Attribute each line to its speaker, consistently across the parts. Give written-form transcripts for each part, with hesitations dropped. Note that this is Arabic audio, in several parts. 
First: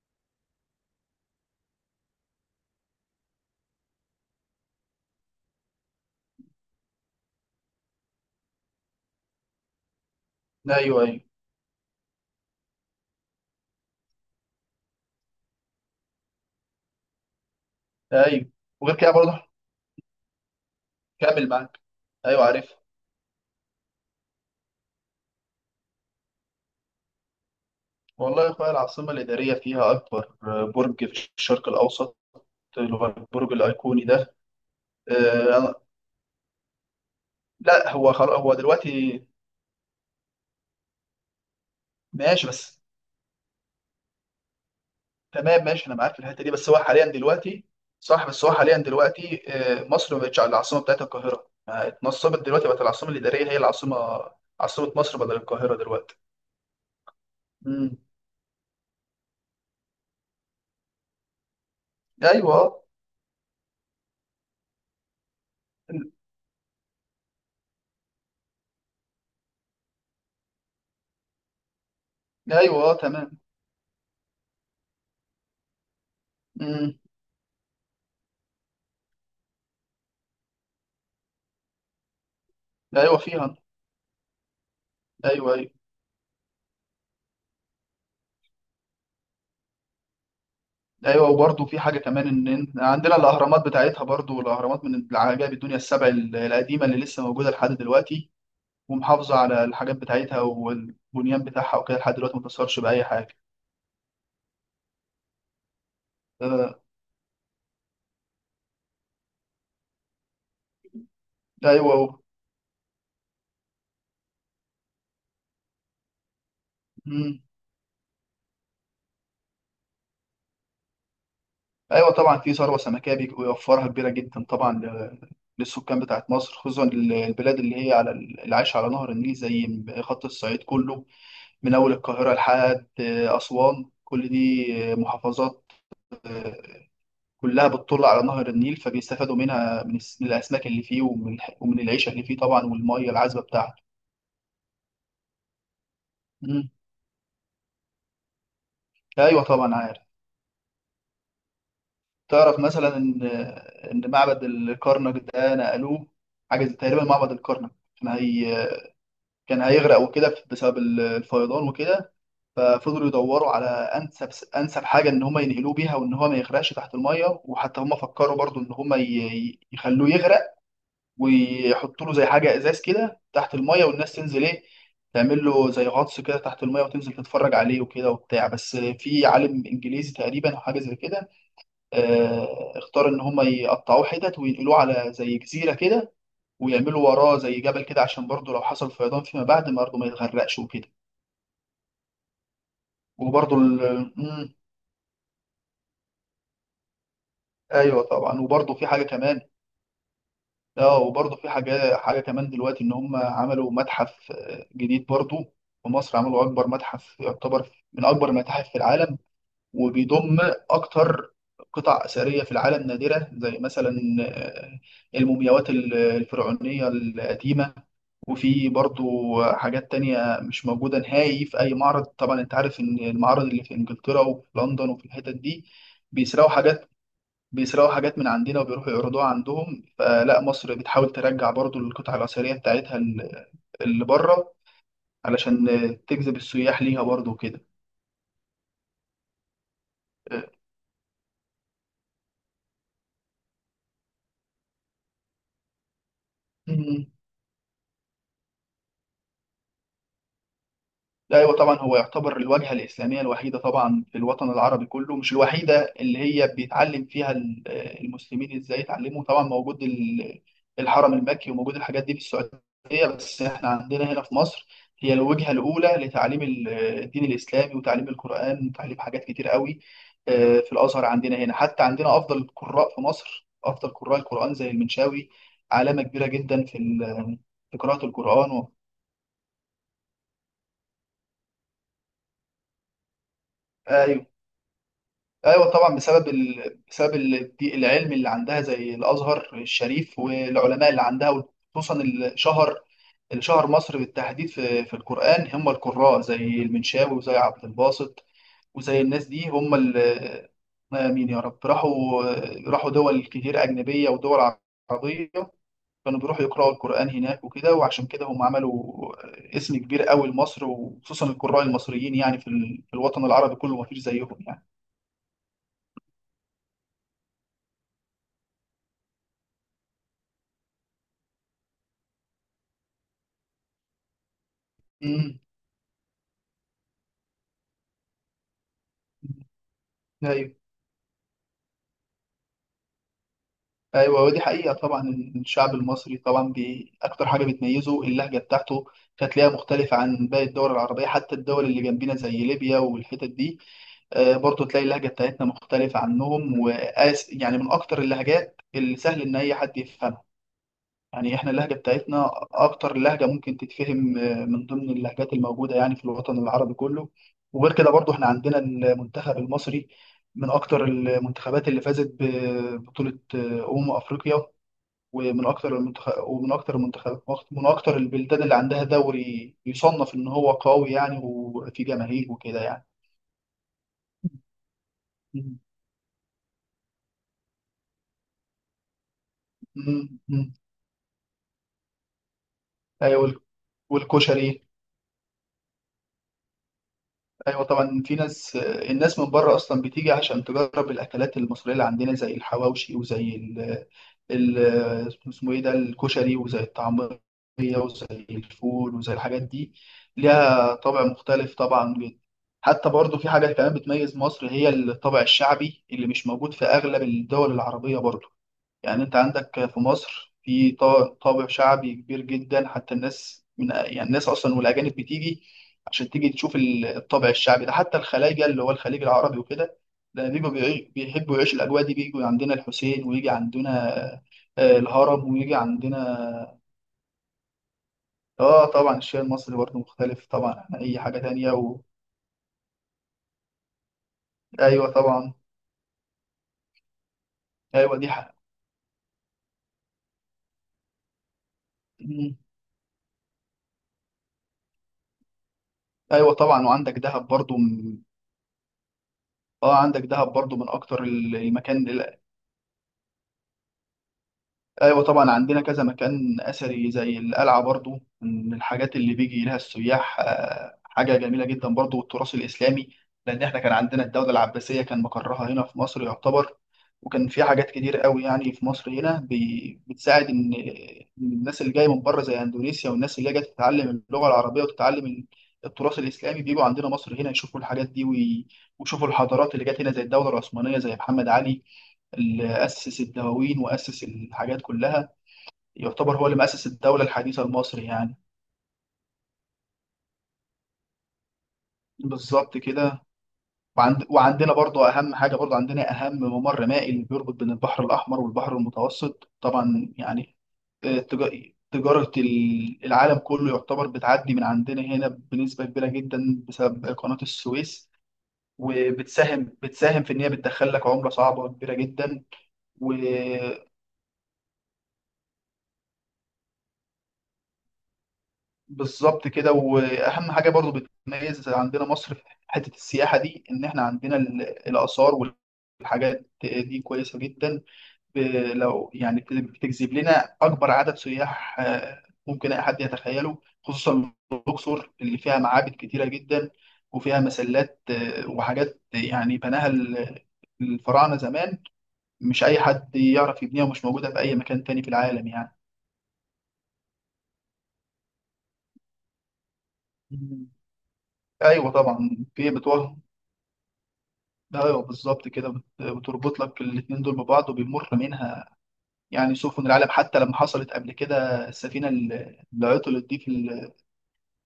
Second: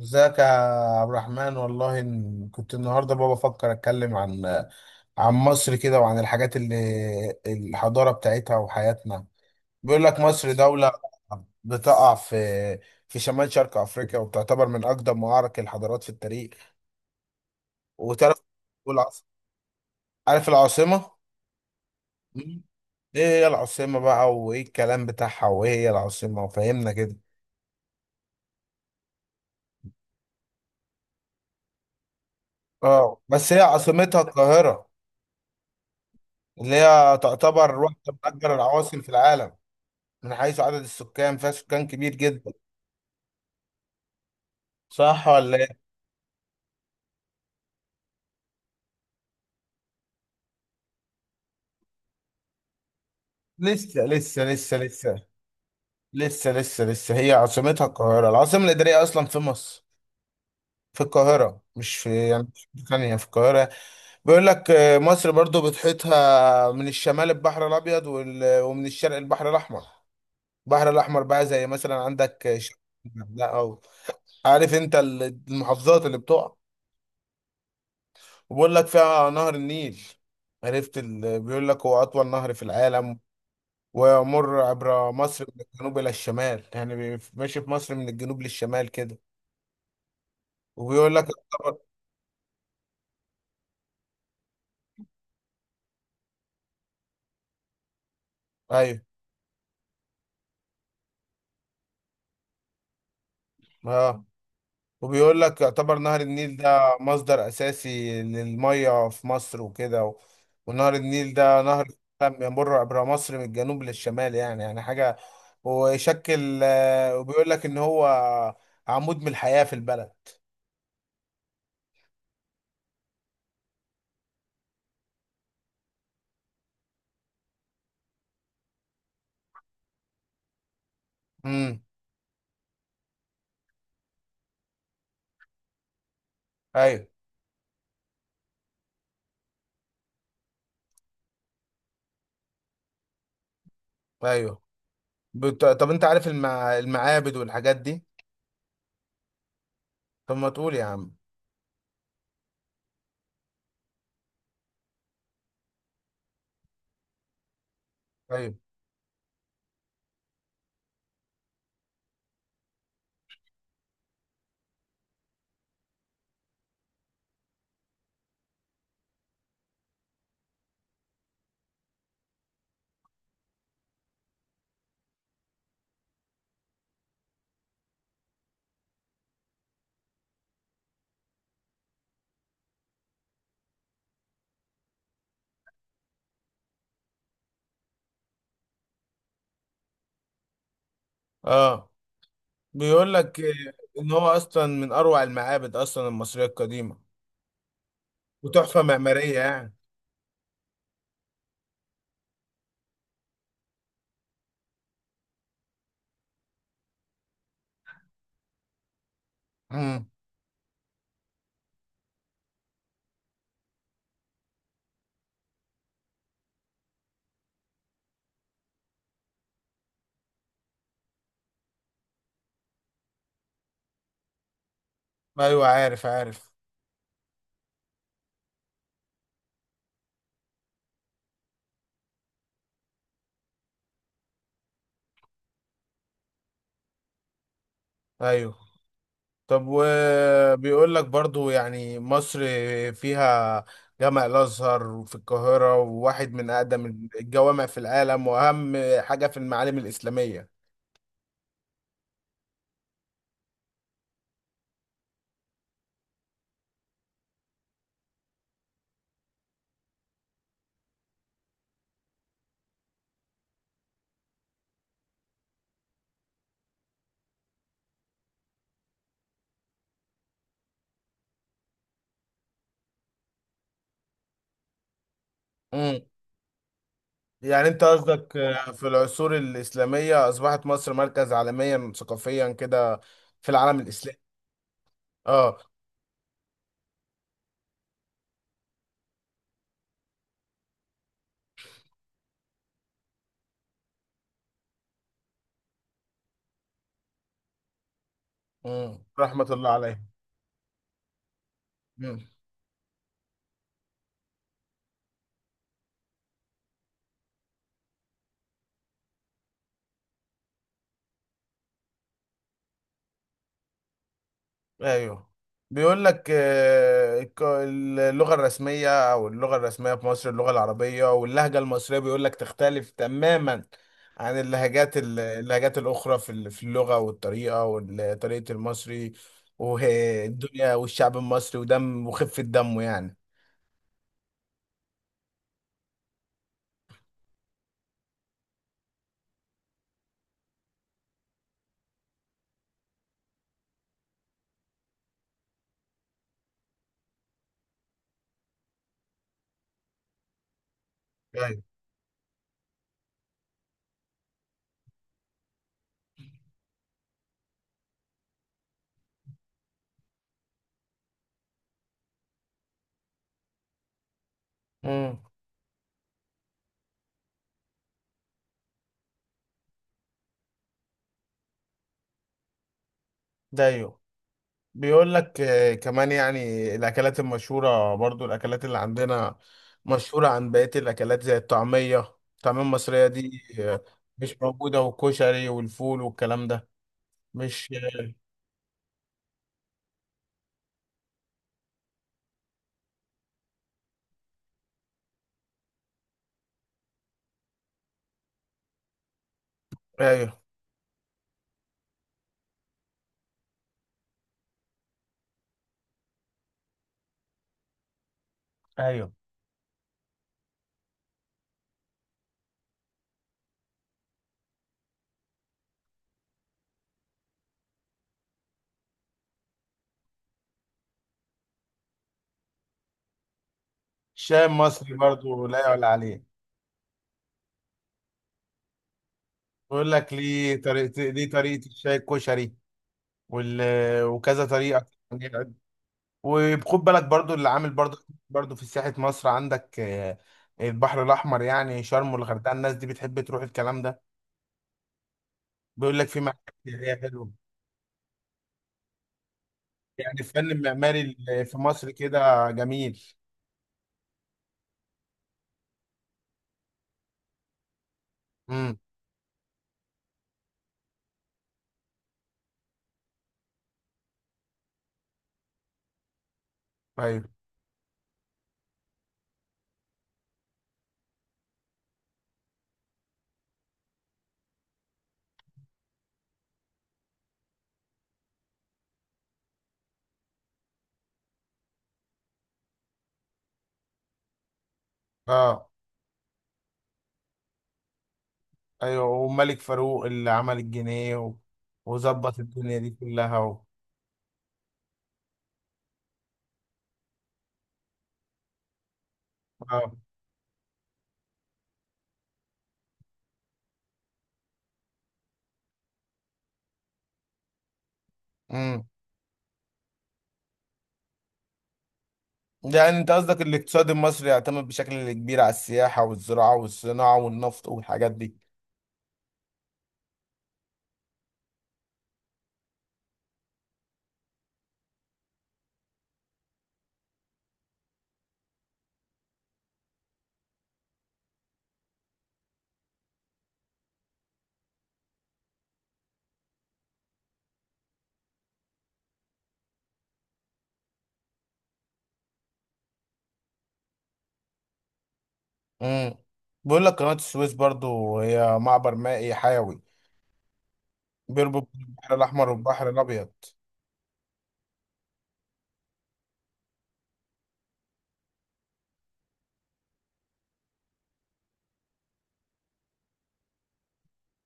Speaker 1: ازيك يا عبد الرحمن، والله كنت النهارده بابا بفكر اتكلم عن مصر كده، وعن الحاجات اللي الحضاره بتاعتها وحياتنا. بيقول لك مصر دولة
Speaker 2: ايوه، ايوه،
Speaker 1: بتقع في شمال شرق افريقيا، وبتعتبر من اقدم معارك الحضارات في التاريخ. وتعرف
Speaker 2: ايوه. وغير كده
Speaker 1: والعاصمة،
Speaker 2: برضه
Speaker 1: عارف العاصمة؟
Speaker 2: كامل معاك. ايوه،
Speaker 1: مم.
Speaker 2: عارف.
Speaker 1: ايه هي العاصمة بقى، وايه الكلام بتاعها، وايه هي العاصمة وفهمنا كده.
Speaker 2: والله يا اخويا، العاصمه الاداريه فيها اكبر برج في الشرق الاوسط، اللي هو
Speaker 1: اه بس
Speaker 2: البرج
Speaker 1: هي
Speaker 2: الايقوني
Speaker 1: عاصمتها
Speaker 2: ده.
Speaker 1: القاهرة،
Speaker 2: آه
Speaker 1: اللي هي تعتبر
Speaker 2: لا،
Speaker 1: واحدة
Speaker 2: هو
Speaker 1: من
Speaker 2: خلاص
Speaker 1: اكبر
Speaker 2: هو
Speaker 1: العواصم في
Speaker 2: دلوقتي.
Speaker 1: العالم من حيث عدد السكان، فيها سكان كبير
Speaker 2: ماشي،
Speaker 1: جدا.
Speaker 2: بس
Speaker 1: صح ولا
Speaker 2: تمام،
Speaker 1: ايه؟
Speaker 2: ماشي. انا معاك في الحته دي، بس هو حاليا دلوقتي. صح، بس هو حاليا دلوقتي مصر ما بقتش العاصمه بتاعتها القاهره، ما اتنصبت دلوقتي، بقت العاصمه الاداريه هي العاصمه،
Speaker 1: لسه لسه لسه
Speaker 2: عاصمه مصر
Speaker 1: لسه
Speaker 2: بدل القاهره دلوقتي.
Speaker 1: لسه لسه لسه، هي عاصمتها
Speaker 2: امم.
Speaker 1: القاهرة. العاصمة الإدارية أصلا في مصر، في القاهرة، مش في يعني
Speaker 2: ايوه،
Speaker 1: مش في ثانية، في القاهرة. بيقول لك مصر برضو بتحيطها من الشمال البحر الأبيض، ومن الشرق البحر الأحمر بقى، زي مثلا عندك شرق،
Speaker 2: ايوه، تمام.
Speaker 1: لا أو عارف أنت المحافظات اللي بتقع.
Speaker 2: امم.
Speaker 1: وبيقول لك فيها نهر النيل. بيقول لك هو أطول نهر في العالم،
Speaker 2: ايوه، فيها.
Speaker 1: ويمر عبر مصر
Speaker 2: ايوه،
Speaker 1: من
Speaker 2: ايوه.
Speaker 1: الجنوب إلى الشمال، يعني ماشي في مصر من الجنوب للشمال كده. وبيقول لك
Speaker 2: ايوه، وبرضه
Speaker 1: يعتبر.
Speaker 2: في حاجه كمان، ان عندنا الاهرامات بتاعتها، برضه الاهرامات من العجائب الدنيا السبع القديمه، اللي لسه موجوده لحد دلوقتي،
Speaker 1: أيوه.
Speaker 2: ومحافظه على الحاجات بتاعتها والبنيان بتاعها وكده لحد دلوقتي ما اتأثرش باي حاجه.
Speaker 1: آه، وبيقول لك يعتبر نهر النيل
Speaker 2: آه،
Speaker 1: ده مصدر أساسي للمية في مصر وكده ونهر النيل ده نهر
Speaker 2: ايوه،
Speaker 1: كان بيمر عبر مصر من الجنوب للشمال، يعني حاجة، ويشكل
Speaker 2: مم.
Speaker 1: وبيقول لك إن هو عمود من الحياة في البلد.
Speaker 2: ايوه طبعا، في ثروه سمكيه بيوفرها كبيره جدا طبعا، للسكان بتاعت مصر، خصوصا البلاد اللي هي اللي عايشه على نهر النيل، زي خط الصعيد كله، من
Speaker 1: امم.
Speaker 2: اول القاهره لحد اسوان، كل دي محافظات، آه،
Speaker 1: أيوه.
Speaker 2: كلها بتطل على نهر النيل، فبيستفادوا منها، من من الأسماك اللي فيه، ومن ومن العيشة اللي فيه طبعا، والمية العذبة بتاعته.
Speaker 1: أيوه. طب أنت عارف
Speaker 2: مم.
Speaker 1: المعابد والحاجات دي؟
Speaker 2: أيوة، طبعا عارف.
Speaker 1: طب ما تقول يا عم.
Speaker 2: تعرف مثلا إن معبد الكرنك ده نقلوه. حاجة تقريبا معبد الكرنك
Speaker 1: ايوه.
Speaker 2: كان هيغرق وكده بسبب الفيضان وكده، ففضلوا يدوروا على أنسب، حاجة إن هم ينقلوه بيها، وإن هو ما يغرقش تحت المية. وحتى هم فكروا برضو إن هم يخلوه يغرق، ويحطوا له زي حاجه ازاز كده تحت الميه، والناس تنزل ايه، تعمل له زي غطس كده تحت الميه، وتنزل تتفرج عليه وكده وبتاع، بس في عالم انجليزي تقريبا او حاجه زي كده. اختار ان هم يقطعوه حتت، وينقلوه على زي جزيره كده، ويعملوا وراه زي جبل كده، عشان برضه لو حصل فيضان فيما بعد برضه ما يتغرقش وكده.
Speaker 1: اه، بيقول لك
Speaker 2: وبرضه
Speaker 1: ان هو
Speaker 2: مم،
Speaker 1: اصلا من اروع المعابد، اصلا المصريه القديمه،
Speaker 2: ايوه طبعا، وبرضه
Speaker 1: وتحفه
Speaker 2: في حاجه
Speaker 1: معماريه
Speaker 2: كمان.
Speaker 1: يعني.
Speaker 2: اه وبرضه في حاجة كمان دلوقتي، إن هم عملوا متحف جديد برضه. في مصر عملوا أكبر متحف، يعتبر من أكبر المتاحف في العالم،
Speaker 1: امم.
Speaker 2: وبيضم أكتر قطع أثرية في العالم نادرة، زي مثلا آه، المومياوات الفرعونية القديمة. وفي برضه حاجات تانية مش موجودة نهائي في أي معرض. طبعا أنت عارف إن المعارض اللي في إنجلترا وفي لندن وفي الحتت دي
Speaker 1: ايوه عارف
Speaker 2: بيسرقوا
Speaker 1: عارف.
Speaker 2: حاجات، من عندنا، وبيروحوا يعرضوها عندهم، فلا مصر بتحاول ترجع برضو القطع الأثرية بتاعتها اللي بره، علشان تجذب السياح ليها برضو وكده.
Speaker 1: ايوه. طب وبيقول لك برضو يعني مصر فيها جامع الازهر في القاهره، وواحد من اقدم الجوامع في العالم، واهم حاجه في المعالم الاسلاميه.
Speaker 2: لا، ايوه طبعا، هو يعتبر الواجهه الاسلاميه الوحيده طبعا في الوطن العربي كله، مش الوحيده اللي هي بيتعلم فيها المسلمين ازاي يتعلموا. طبعا موجود الحرم المكي، وموجود الحاجات دي في السعوديه، بس احنا عندنا هنا في مصر، هي الوجهه الاولى لتعليم الدين الاسلامي، وتعليم القران، وتعليم حاجات كتير قوي في الازهر عندنا هنا. حتى عندنا افضل القراء في مصر، افضل قراء القران زي المنشاوي،
Speaker 1: امم.
Speaker 2: علامه كبيره جدا
Speaker 1: يعني
Speaker 2: في
Speaker 1: انت
Speaker 2: قراءه
Speaker 1: قصدك
Speaker 2: القران و...
Speaker 1: في العصور الاسلاميه اصبحت مصر مركز عالميا ثقافيا كده في العالم الاسلامي.
Speaker 2: أيوة.
Speaker 1: اه.
Speaker 2: ايوه طبعا، بسبب العلم اللي عندها زي الازهر الشريف، والعلماء اللي عندها، وخصوصا اللي شهر، مصر بالتحديد، في القران هم القراء زي المنشاوي، وزي عبد الباسط، وزي
Speaker 1: مم.
Speaker 2: الناس
Speaker 1: رحمة
Speaker 2: دي.
Speaker 1: الله
Speaker 2: هم
Speaker 1: عليه.
Speaker 2: مين يا رب
Speaker 1: مم.
Speaker 2: راحوا. راحوا دول كتير اجنبيه ودول عربيه، كانوا بيروحوا يقراوا القران هناك وكده، وعشان كده هم عملوا اسم كبير قوي لمصر، وخصوصا القراء المصريين يعني في الوطن العربي كله ما فيش زيهم يعني.
Speaker 1: ايوه، بيقول لك اللغة الرسمية او اللغة الرسمية في مصر اللغة العربية، واللهجة المصرية بيقول لك تختلف تماما عن
Speaker 2: مم.
Speaker 1: اللهجات الأخرى في في اللغة والطريقة وطريقة المصري
Speaker 2: ايوه،
Speaker 1: والدنيا والشعب المصري ودم وخفة دمه يعني.
Speaker 2: ايوه، ودي حقيقه طبعا. الشعب المصري طبعا اكتر حاجه بتميزه اللهجه بتاعته، هتلاقيها مختلفه عن باقي الدول العربيه، حتى الدول اللي جنبنا زي ليبيا والحتت دي، برضو تلاقي اللهجه بتاعتنا مختلفه عنهم، وقاس يعني من اكتر اللهجات اللي سهل ان اي حد يفهمها. يعني احنا
Speaker 1: أيوة.
Speaker 2: اللهجة بتاعتنا اكتر لهجة ممكن تتفهم من ضمن اللهجات الموجودة يعني في الوطن العربي كله. وغير كده برضو احنا عندنا المنتخب المصري من اكتر المنتخبات اللي فازت ببطولة افريقيا،
Speaker 1: امم.
Speaker 2: ومن اكتر المنتخب ومن اكتر المنتخب من اكتر البلدان اللي عندها دوري يصنف ان هو قوي يعني، وفي جماهير وكده يعني.
Speaker 1: ده ايوه، بيقول لك
Speaker 2: مم.
Speaker 1: كمان يعني الأكلات المشهورة، برضو الأكلات اللي عندنا
Speaker 2: مم.
Speaker 1: مشهورة عن
Speaker 2: مم.
Speaker 1: بقية الأكلات، زي الطعمية الطعمية المصرية
Speaker 2: ايوه،
Speaker 1: دي، مش
Speaker 2: والكشري.
Speaker 1: موجودة، والكشري والفول والكلام ده.
Speaker 2: ايوه
Speaker 1: مش
Speaker 2: طبعا، في ناس الناس من بره اصلا بتيجي عشان تجرب الاكلات المصريه اللي عندنا، زي الحواوشي، وزي ال ال اسمه ايه ده الكشري، وزي الطعميه، وزي الفول، وزي الحاجات دي،
Speaker 1: أيوه.
Speaker 2: ليها طابع مختلف طبعا جدا. حتى برضو في حاجه كمان بتميز مصر، هي الطابع الشعبي اللي مش موجود في اغلب الدول العربيه برضو. يعني
Speaker 1: أيوه،
Speaker 2: انت عندك في مصر في طابع شعبي كبير جدا، حتى الناس من يعني الناس اصلا والاجانب بتيجي عشان تيجي تشوف الطابع الشعبي ده، حتى الخلايجه اللي هو الخليج العربي وكده، ده بيجوا، بيحبوا يعيشوا الاجواء دي، بيجوا عندنا الحسين، ويجي عندنا
Speaker 1: الشاي المصري
Speaker 2: الهرم،
Speaker 1: برضو
Speaker 2: ويجي
Speaker 1: لا يعلى عليه.
Speaker 2: عندنا. اه طبعا الشيء المصري برضه
Speaker 1: بيقول لك
Speaker 2: مختلف
Speaker 1: ليه
Speaker 2: طبعا عن اي
Speaker 1: طريقة،
Speaker 2: حاجه
Speaker 1: ليه
Speaker 2: تانية
Speaker 1: طريقة
Speaker 2: و...
Speaker 1: الشاي، الكشري وال... وكذا طريقة.
Speaker 2: ايوه طبعا.
Speaker 1: وخد بالك برضو اللي عامل برضو.
Speaker 2: ايوه دي حق.
Speaker 1: برضو في سياحة مصر عندك البحر الأحمر، يعني شرم
Speaker 2: مم.
Speaker 1: والغردقة، الناس دي بتحب تروح الكلام ده. بيقول لك في
Speaker 2: ايوه
Speaker 1: معالم
Speaker 2: طبعا، وعندك
Speaker 1: سياحية
Speaker 2: دهب
Speaker 1: حلوة،
Speaker 2: برضه من... اه عندك
Speaker 1: يعني
Speaker 2: دهب
Speaker 1: الفن
Speaker 2: برضه من
Speaker 1: المعماري
Speaker 2: اكتر
Speaker 1: اللي في
Speaker 2: المكان.
Speaker 1: مصر كده جميل.
Speaker 2: ايوه طبعا عندنا كذا مكان اثري زي القلعه برضو، من
Speaker 1: امم.
Speaker 2: الحاجات اللي بيجي لها السياح، حاجه جميله جدا برضو، والتراث الاسلامي، لان احنا كان عندنا الدوله العباسيه كان مقرها هنا في مصر يعتبر.
Speaker 1: ايوه.
Speaker 2: وكان في حاجات كتير قوي يعني في مصر هنا بتساعد ان الناس اللي جايه من بره زي اندونيسيا، والناس اللي جايه تتعلم اللغه العربيه، وتتعلم التراث الاسلامي، بيجوا عندنا مصر هنا يشوفوا الحاجات دي، ويشوفوا الحضارات اللي جت هنا، زي الدوله العثمانيه، زي محمد علي اللي اسس الدواوين واسس الحاجات كلها،
Speaker 1: اه.
Speaker 2: يعتبر هو اللي مؤسس الدولة الحديثة المصري يعني.
Speaker 1: ايوه، وملك فاروق اللي عمل الجنيه وظبط
Speaker 2: بالظبط
Speaker 1: الدنيا دي
Speaker 2: كده.
Speaker 1: كلها
Speaker 2: وعندنا برضو أهم حاجة، برضو عندنا أهم ممر مائي اللي بيربط بين البحر الأحمر والبحر المتوسط طبعا
Speaker 1: اه.
Speaker 2: يعني. تجارة العالم كله يعتبر بتعدي من عندنا هنا بنسبة كبيرة جدا بسبب قناة السويس،
Speaker 1: امم.
Speaker 2: وبتساهم في إن هي بتدخل لك عملة صعبة وكبيرة جدا.
Speaker 1: يعني انت قصدك الاقتصاد المصري يعتمد بشكل كبير على السياحة والزراعة والصناعة والنفط والحاجات دي.
Speaker 2: بالظبط كده، واهم حاجه برضو بتميز عندنا مصر في حته السياحه دي، ان احنا عندنا الاثار والحاجات دي كويسه جدا، ب- لو يعني بتجذب لنا اكبر عدد سياح ممكن اي حد يتخيله، خصوصا الاقصر اللي فيها معابد كتيره جدا، وفيها مسلات وحاجات يعني بناها الفراعنه زمان، مش اي حد يعرف يبنيها، ومش موجوده في اي مكان تاني في العالم يعني.
Speaker 1: امم. بيقول لك قناة السويس برضو هي معبر مائي حيوي
Speaker 2: مم.
Speaker 1: بيربط
Speaker 2: ايوه
Speaker 1: البحر
Speaker 2: طبعا
Speaker 1: الأحمر
Speaker 2: في
Speaker 1: والبحر
Speaker 2: بتوع.
Speaker 1: الأبيض.
Speaker 2: ايوه بالظبط كده، بتربط لك الاتنين دول ببعض، وبيمر منها يعني سفن العالم، حتى لما حصلت قبل كده السفينه اللي عطلت دي في ال-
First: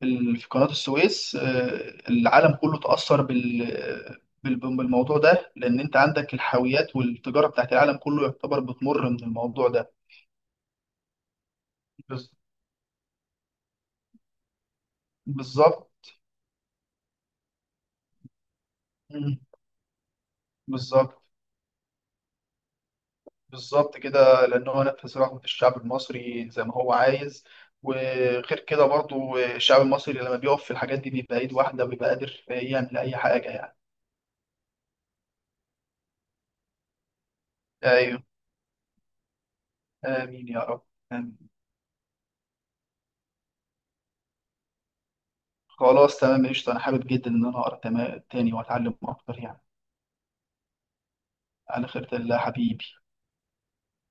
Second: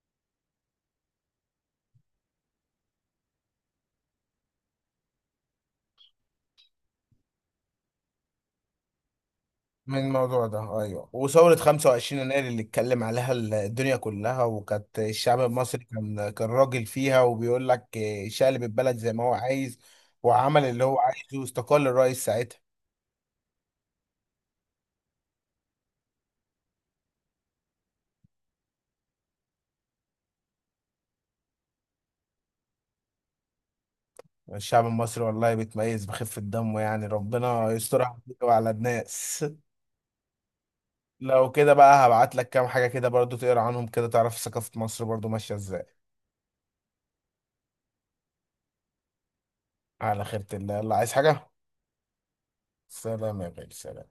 Speaker 2: في ال- في قناه السويس، العالم كله اتاثر بالموضوع ده، لان انت عندك الحاويات والتجاره بتاعت العالم كله يعتبر بتمر من الموضوع ده.
Speaker 1: من الموضوع ده أيوه، وثورة 25
Speaker 2: بز-
Speaker 1: يناير اللي اتكلم عليها الدنيا كلها، وكانت الشعب المصري
Speaker 2: بالظبط.
Speaker 1: كان راجل فيها. وبيقول لك شقلب البلد زي ما هو
Speaker 2: مم.
Speaker 1: عايز، وعمل اللي هو
Speaker 2: بالظبط،
Speaker 1: عايزه، واستقال الرئيس ساعتها.
Speaker 2: بالظبط كده، لأن هو نفذ رغبة الشعب المصري زي ما هو عايز. وغير كده برضو الشعب المصري لما بيقف في الحاجات دي بيبقى إيد واحدة، وبيبقى قادر يعمل أي حاجة يعني.
Speaker 1: الشعب المصري والله بيتميز بخفة دمه، يعني ربنا يسترها
Speaker 2: أيوه.
Speaker 1: على الناس.
Speaker 2: آمين يا رب. آمين.
Speaker 1: لو كده بقى هبعت لك كام حاجة كده برضو تقرا عنهم كده، تعرف ثقافة مصر برضو ماشية ازاي.
Speaker 2: خلاص تمام، قشطة، أنا حابب جدا إن أنا أقرأ تاني وأتعلم أكتر يعني.
Speaker 1: على خيرة الله، يلا عايز حاجة.
Speaker 2: على خيرة الله حبيبي.
Speaker 1: سلام يا غالي، سلام.